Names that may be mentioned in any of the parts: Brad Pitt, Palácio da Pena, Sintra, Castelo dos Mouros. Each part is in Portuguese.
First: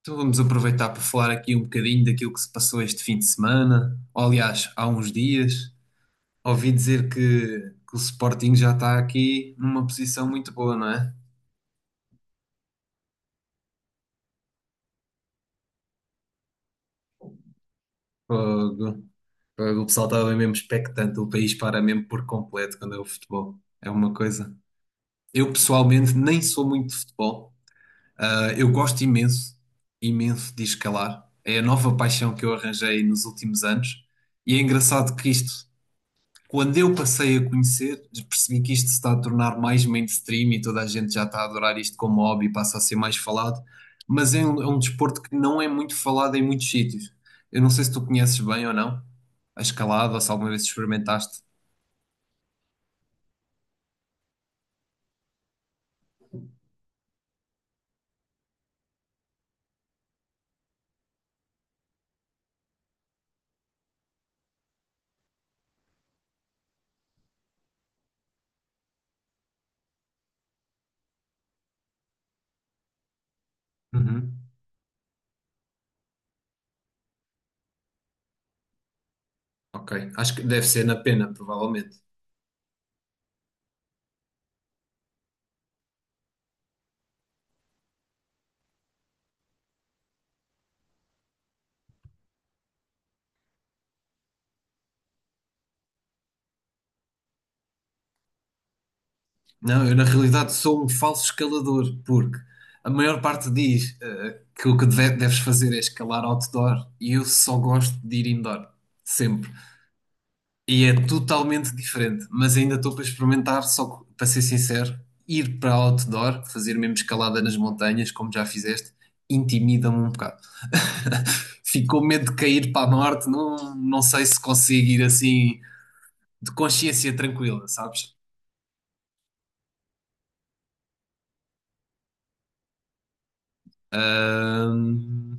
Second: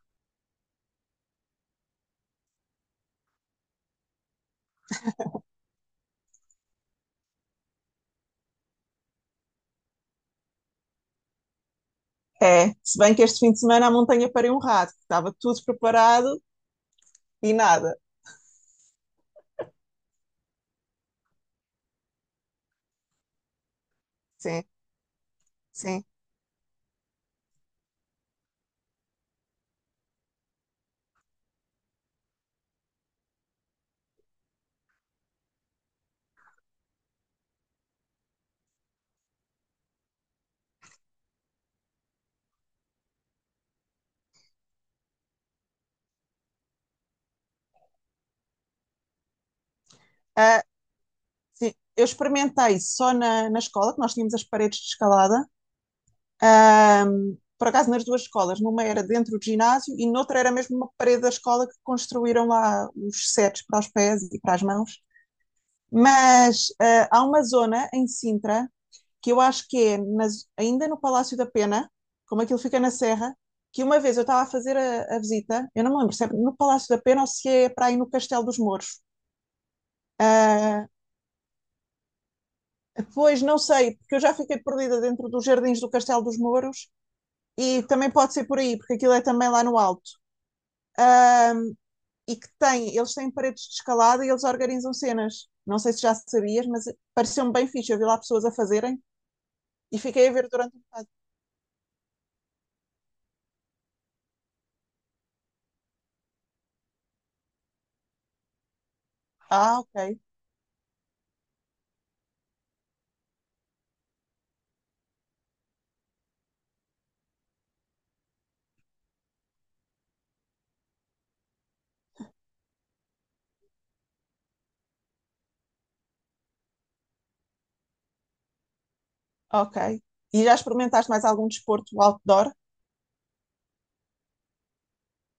Então vamos aproveitar para falar aqui um bocadinho daquilo que se passou este fim de semana. Ou, aliás, há uns dias, ouvi dizer que o Sporting já está aqui numa posição muito boa, não é? É, se bem que este fim de semana a montanha pariu um rato, estava tudo preparado e nada. Fogo. Fogo. O pessoal estava mesmo expectante, o país para mesmo por completo quando é o futebol. É uma coisa. Sim, Eu sim. pessoalmente nem sou muito de futebol. Eu gosto imenso, imenso de escalar. É a nova paixão que eu arranjei nos últimos anos. E é engraçado que isto quando eu passei a conhecer, percebi que isto se está a tornar mais mainstream e toda a gente já está a adorar isto como hobby, passa a ser mais falado, mas é um desporto que não é muito falado em muitos sítios. Eu não sei se tu conheces bem ou não a escalada, ou se alguma vez Ah, experimentaste. sim. Eu experimentei só na escola, que nós tínhamos as paredes de escalada. Ah, por acaso nas duas escolas, numa era dentro do ginásio e noutra era mesmo uma parede da escola que construíram lá os setes para os pés e para as mãos. Mas há uma zona em Sintra que eu acho que é nas, ainda no Palácio da Pena, como aquilo fica na Serra, que uma vez eu Uhum. estava a fazer a visita. Eu não me lembro se é no Palácio da Pena ou se é para aí no Castelo dos Mouros. Ok, acho que deve ser Ah, na pena, provavelmente. Pois não sei, porque eu já fiquei perdida dentro dos jardins do Castelo dos Mouros, e também pode ser por aí, porque aquilo é também lá no alto. E que tem, eles têm paredes de escalada e eles organizam cenas. Não sei se já sabias, mas pareceu-me bem fixe. Eu vi lá pessoas a fazerem Não, eu e na fiquei a ver realidade durante um sou um bocado. falso escalador, porque a maior parte diz que o que deves fazer é escalar outdoor e eu só gosto de ir indoor, sempre. Ah, ok. E é totalmente diferente, mas ainda estou para experimentar, só que, para ser sincero, ir para outdoor, fazer mesmo escalada nas montanhas, como já fizeste, intimida-me um bocado. Fico com medo de cair para a norte, não sei se consigo ir assim de consciência tranquila, sabes? Ok. E já experimentaste mais algum desporto outdoor? Ahm,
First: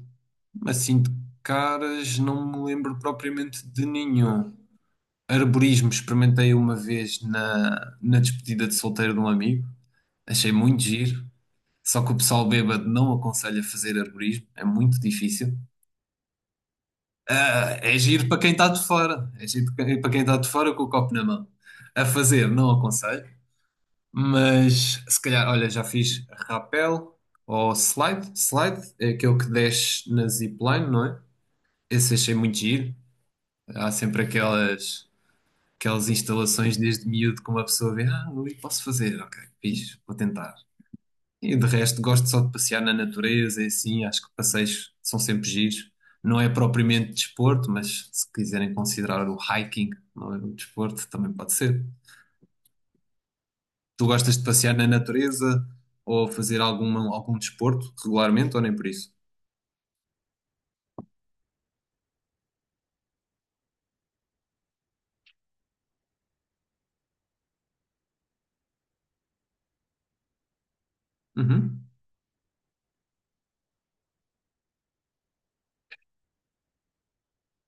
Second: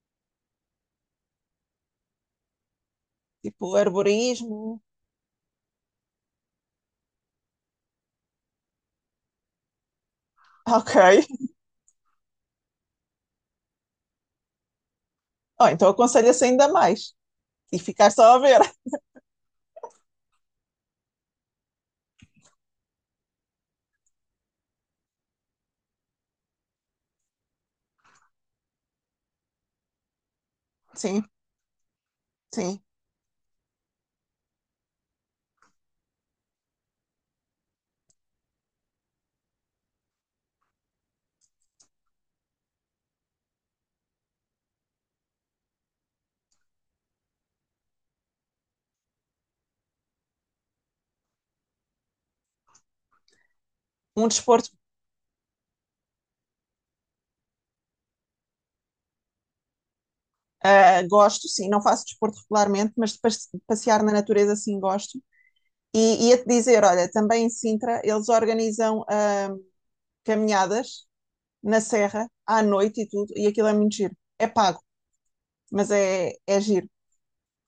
assim de caras, não me lembro propriamente Tipo de nenhum. arborismo? Arborismo experimentei uma vez na despedida de solteiro de um amigo, achei muito Ok. giro. Só que o pessoal bêbado não aconselha fazer arborismo, é muito difícil. Oh, então aconselho-se ainda mais. Ah, E é ficar giro só a para quem ver. está de fora, é giro para quem está de fora com o copo na mão. A fazer, não aconselho, mas se calhar, olha, já fiz rapel ou slide. Slide é aquele que desce na zipline, não é? Sim, Esse achei muito sim. giro. Há sempre aquelas instalações desde miúdo que uma pessoa vê, ah, ali posso fazer, ok, fiz, vou tentar. E de resto, gosto só de passear na natureza e assim, acho que passeios são sempre giros. Não é propriamente desporto, mas se quiserem considerar o hiking, não é um desporto, também pode ser. Tu Um gostas de desporto, passear na natureza ou fazer algum desporto regularmente ou nem por isso? Gosto, sim. Não faço desporto regularmente, mas de passear na natureza, sim, gosto. E ia-te dizer, olha, também em Sintra eles organizam caminhadas na Uhum. serra, à noite e tudo, e aquilo é muito giro. É pago, mas é, é giro.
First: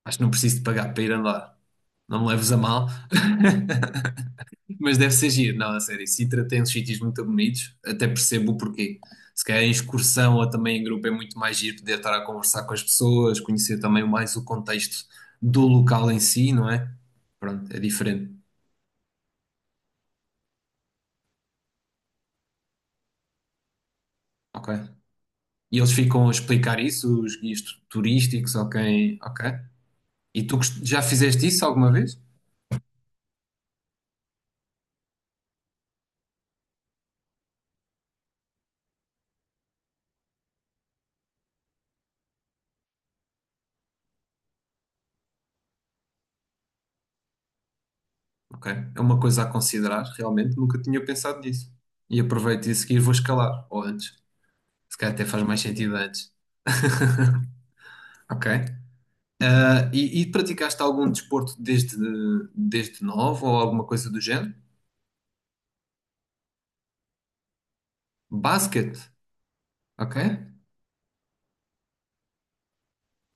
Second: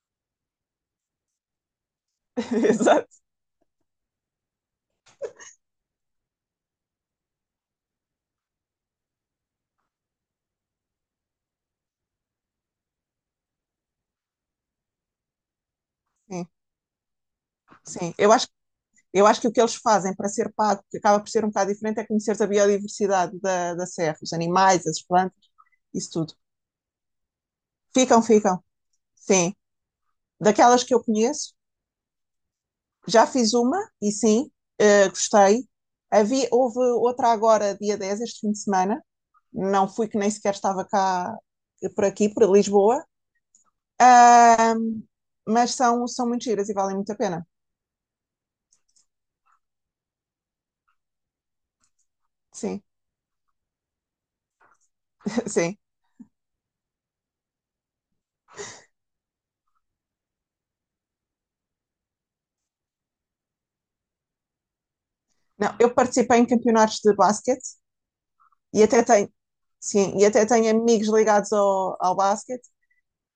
Acho que não preciso de pagar para ir andar. Não me leves a mal. Exato. Mas deve ser giro, não, a sério. Sintra tem uns sítios muito bonitos, até percebo o porquê. Se calhar em excursão ou também em grupo é muito mais giro poder estar a conversar com as pessoas, conhecer também mais o contexto do local em Sim, si, não é? Pronto, é sim. diferente. Eu acho que o que eles fazem para ser pago, que acaba por ser um bocado diferente, é conhecer a biodiversidade da serra, os Ok. animais, as plantas, E eles isso ficam a tudo. explicar isso, os guias Ficam, turísticos, ficam. ok, ok. Sim. E tu Daquelas que já eu fizeste conheço, isso alguma vez? já fiz uma e sim, gostei. Havia, houve outra agora, dia 10 este fim de semana. Não fui, que nem sequer estava cá, por aqui, por Lisboa. Ahm, mas são, são muito giras e valem muito a pena. Ok. É uma coisa a considerar, realmente, nunca tinha pensado nisso. E aproveito e a Sim, seguir vou escalar, ou antes. Se calhar até faz mais sim. sentido antes. Ok. Ah, e praticaste algum desporto desde novo ou alguma coisa do género? Não, eu participei em campeonatos de basquete. E Basquete, até tenho, ok. sim, e até tenho amigos ligados ao basquete.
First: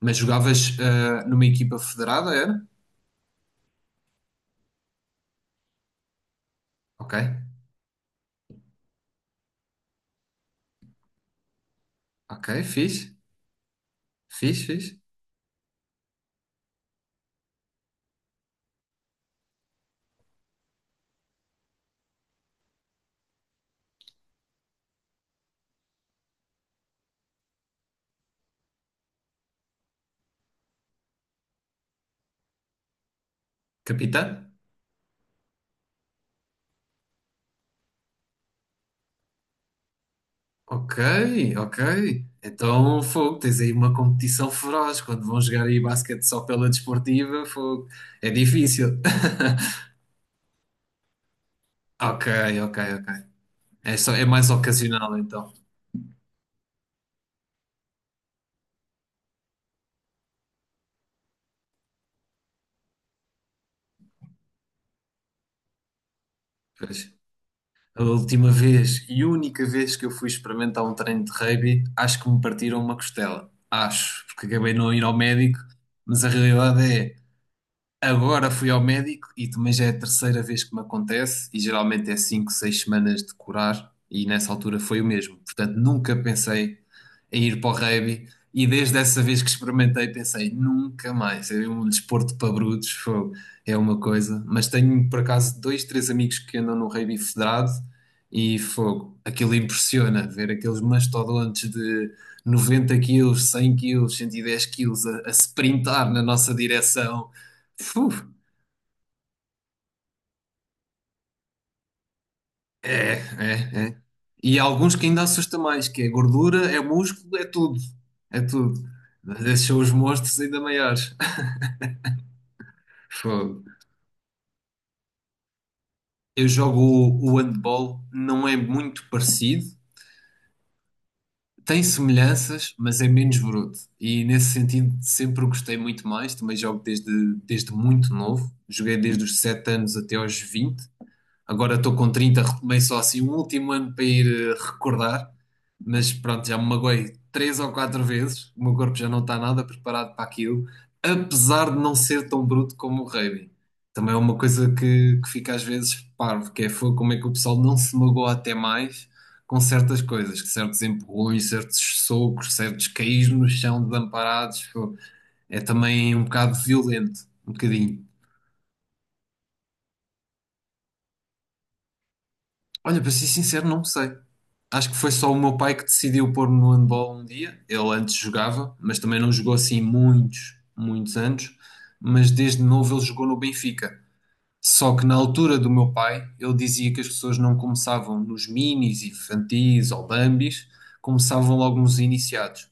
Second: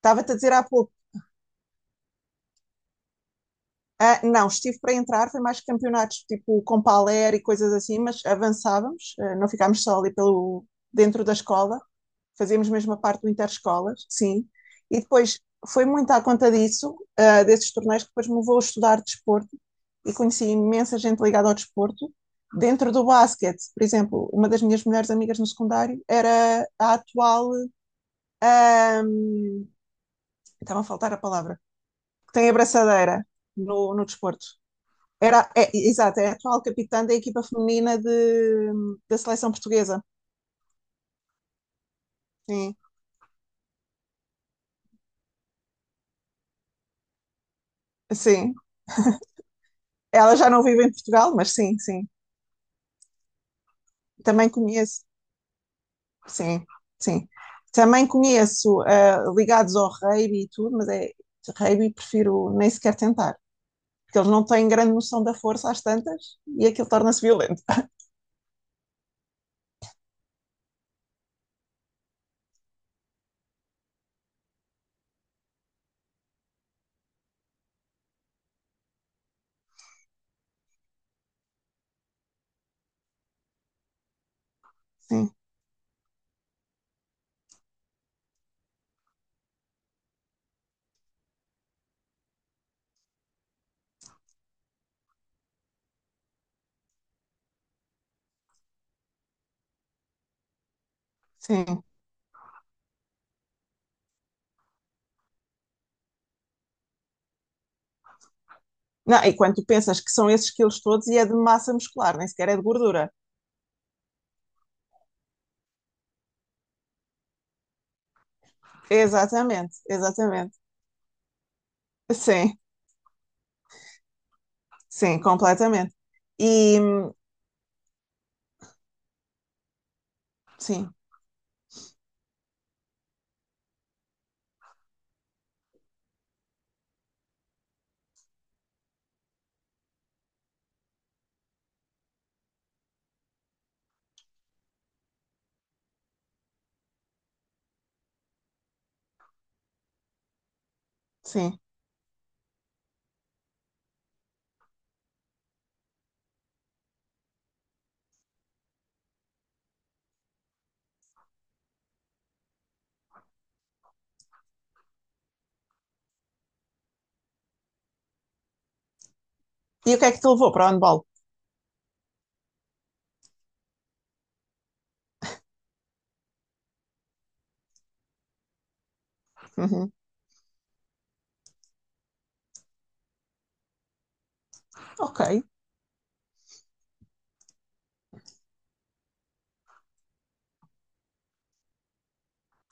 Mas a dizer há jogavas pouco, numa equipa federada, era? Não, estive para entrar. Foi mais campeonatos tipo com Ok, paler e coisas assim, mas avançávamos, não ficámos só ali pelo, dentro da escola, ok, fazíamos mesmo a fixe, parte do interescolas, sim. fixe, fixe. E depois foi muito à conta disso, desses torneios, que depois me levou a estudar desporto e conheci imensa gente ligada ao desporto. Dentro do basquete, por exemplo, uma das minhas melhores amigas no secundário era a atual ah, estava a faltar a palavra, que tem a braçadeira no Capitã? desporto. Era, é, exato, é a atual capitã da equipa feminina de, da seleção portuguesa. Ok, ok. Sim. Então, fogo, tens aí uma competição feroz. Quando vão jogar aí basquete só pela desportiva, fogo, é Sim. difícil. Ela já não vive em Portugal, mas sim, sim. Ok, ok, ok. É só, é Também mais conheço. ocasional então. Sim, sim. Também conheço ligados ao rugby e tudo, mas é rugby, prefiro nem sequer tentar, porque eles não têm grande noção da força às tantas e aquilo Pois. torna-se violento. A última vez e única vez que eu fui experimentar um treino de rugby, acho que me partiram uma costela. Acho, porque acabei de não ir ao médico, mas a realidade é... Agora fui ao médico e também já é a terceira vez que me acontece, e geralmente é 5 6 semanas de curar, e nessa altura foi o Sim, mesmo. Portanto, nunca pensei em ir para o rugby, e desde essa vez que experimentei, pensei nunca mais. É um desporto para brutos, fogo, é uma coisa. Mas tenho por acaso dois, três amigos que andam no rugby federado, e fogo, aquilo impressiona ver aqueles mastodontes sim. de 90 quilos, 100 quilos, 110 quilos a sprintar na nossa direção. Fuf. Não, e quando tu pensas que são esses quilos todos e é de massa muscular, nem sequer é de É, gordura. é, é. E há alguns que ainda assusta mais, que é gordura, é músculo, é tudo. É tudo. Mas esses são Exatamente, os monstros exatamente. ainda maiores. Sim, Fogo. sim, completamente. Eu jogo E hum, o handball, não é muito parecido. sim, Tem semelhanças, mas é menos bruto. E nesse sentido sempre gostei muito mais. Também jogo desde muito novo. Joguei desde os 7 anos até aos 20. Agora estou com 30 retomei só assim um último ano para ir recordar, mas pronto, já me magoei 3 ou 4 vezes. O meu corpo já não está nada preparado para aquilo, sim. apesar de não ser tão bruto como o rugby. Também é uma coisa que fica às vezes parvo, que é como é que o pessoal não se magoa até mais com certas coisas, que certos empurrões, certos socos, certos caís no chão desamparados, é também um bocado violento, um bocadinho. E o que é que te levou para o handball? Olha, para ser sincero, não sei. Acho que foi só o meu pai que decidiu pôr-me no handball um dia. Ele antes jogava, mas também não jogou assim Uhum. muitos, muitos anos. Mas desde novo ele jogou no Benfica. Só que na Ok, altura do meu pai, ele dizia que as pessoas não começavam nos minis, infantis ou bambis, começavam logo nos iniciados.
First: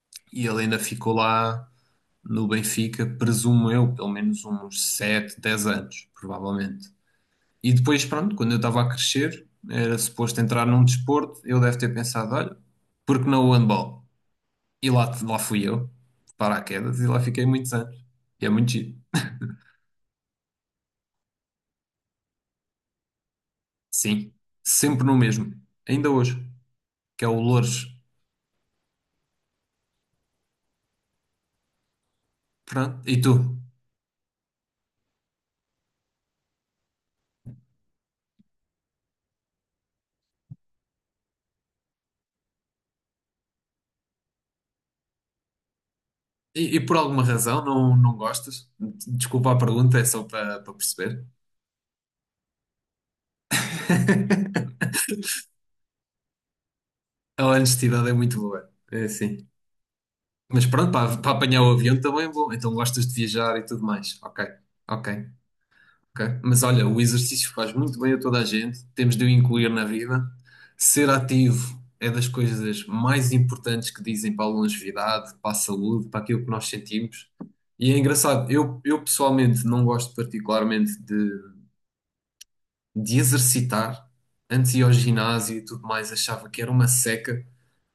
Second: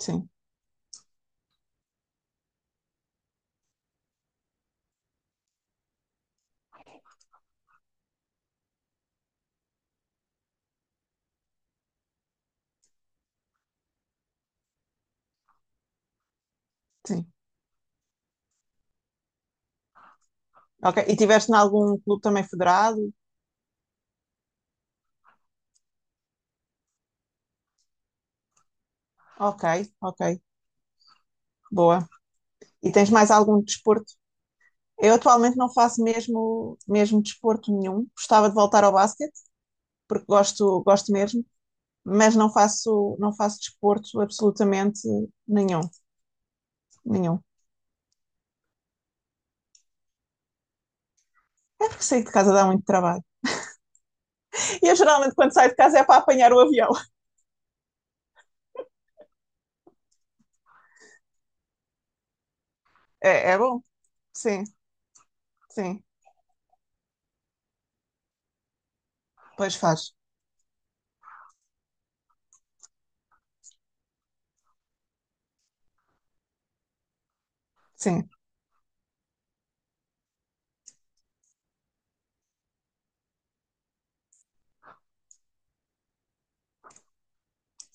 sim, E ele ainda ficou lá no Benfica, presumo eu, pelo menos uns 7, 10 anos, provavelmente. E depois, pronto, quando eu estava a crescer, era suposto entrar num desporto, eu deve ter pensado, olha, porque não o handball? E lá, lá fui eu, de paraquedas, e lá sim. fiquei muitos anos. E é muito giro. Ok. E tiveste em algum clube também federado? Sim, sempre no mesmo, ainda hoje, que é o Loures. Ok, ok. Boa. E Pronto, tens e mais tu? algum desporto? Eu atualmente não faço mesmo, mesmo desporto nenhum. Gostava de voltar ao basquete, porque gosto, gosto mesmo, mas não faço, não faço desporto absolutamente nenhum, Por alguma nenhum. razão não gostas? Desculpa a pergunta, é só para perceber. É porque sair de casa dá muito trabalho. E eu geralmente quando saio de casa é para apanhar o avião. A honestidade é muito boa, é assim. Mas pronto, para apanhar o avião também é bom. Então gostas de É, viajar é e bom? tudo mais. Ok, Sim, ok. sim. Ok? Mas olha, o exercício faz muito bem a toda a gente, temos de o incluir Pois na faz. vida. Ser ativo é das coisas mais importantes que dizem para a longevidade, para a saúde, para aquilo que nós sentimos. E é Sim. engraçado, eu pessoalmente não gosto particularmente de exercitar. Antes ia ao ginásio e tudo mais, achava que era uma seca,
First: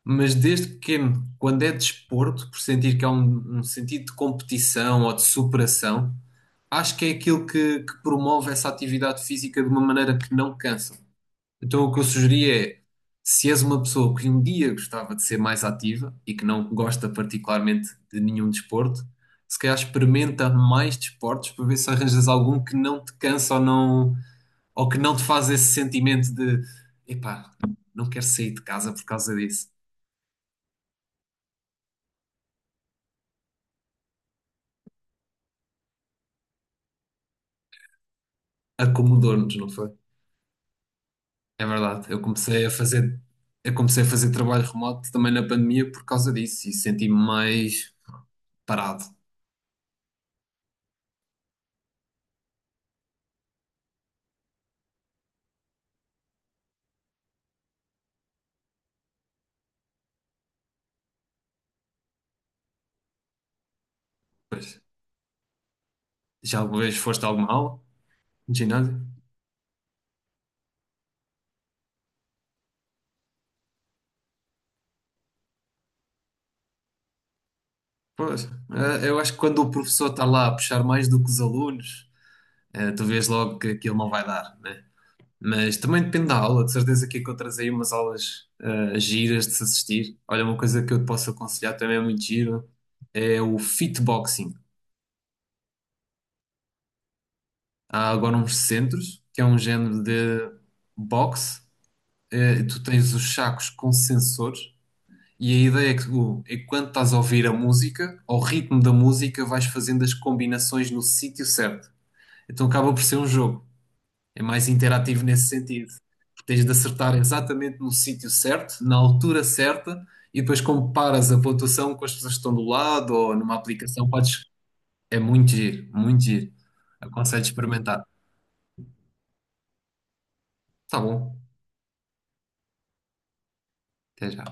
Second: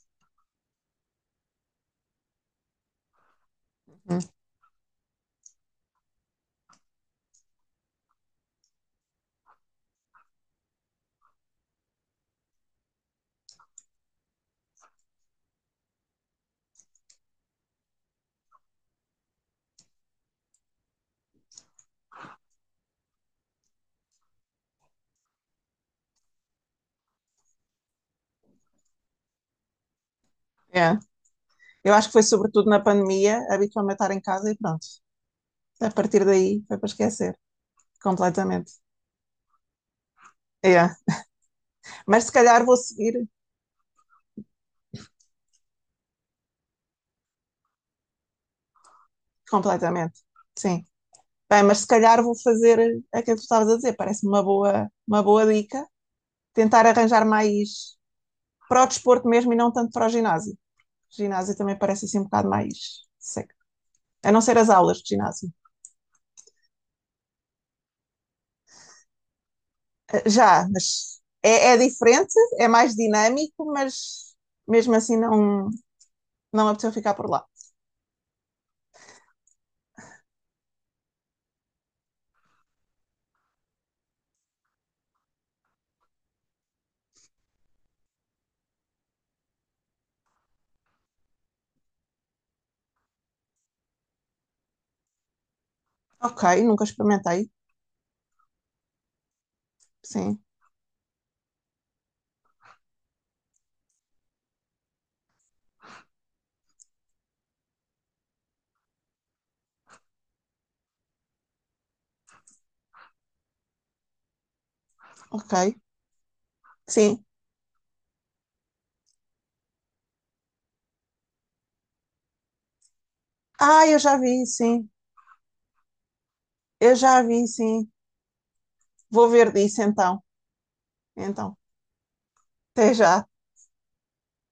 mas desde pequeno, quando é desporto, por sentir que há um sentido de Hum, competição ou de superação acho que é aquilo que promove essa atividade física de uma maneira que não cansa. Então, o que eu sugeria é, se és uma pessoa que um dia gostava de ser mais ativa e que não gosta particularmente de nenhum desporto, se calhar experimenta mais desportos para ver se arranjas algum que não te cansa ou não, ou que não te faz esse sentimento de, epá, não quero sair de casa por causa disso. é. Eu acho que foi sobretudo na pandemia, habitualmente estar em casa e pronto. A partir daí foi para esquecer completamente. Acomodou-nos, não foi? É. É verdade, Mas se calhar vou seguir eu comecei a fazer trabalho remoto também na pandemia por causa disso e senti-me mais parado. completamente. Sim. Bem, mas se calhar vou fazer aquilo que tu estavas a dizer, parece-me uma boa dica. Tentar arranjar mais para o desporto mesmo e não tanto para o ginásio. O ginásio também parece assim um bocado mais seco. A não ser Pois, as aulas de ginásio. já alguma vez foste a alguma aula de ginásio? Já, mas é, é diferente, é mais dinâmico, mas mesmo assim não, não apeteceu ficar por lá. Pois, eu acho que quando o professor está lá a puxar mais do que os alunos, tu vês logo que aquilo não vai dar, né? Mas também depende da aula, de certeza que encontras aí umas aulas giras de se assistir. Olha, uma coisa que eu te posso aconselhar também é muito giro, é o fitboxing. Ok, nunca experimentei. Há agora uns centros, que é um género Sim, de boxe, tu tens os sacos com sensores e a ideia é é que quando estás a ouvir a música, ao ritmo da música, vais fazendo as combinações no sítio certo. Então acaba por ser um jogo. É mais interativo nesse ok. sentido. Porque tens de acertar Sim. exatamente no sítio certo, na altura certa, e depois comparas a pontuação com as pessoas que estão do lado ou numa Ah, eu aplicação. já Podes... vi, sim. É muito giro, muito giro. Eu já Aconselho vi, sim. experimentar. Vou ver disso então. Tá bom. Então, até já. Até já.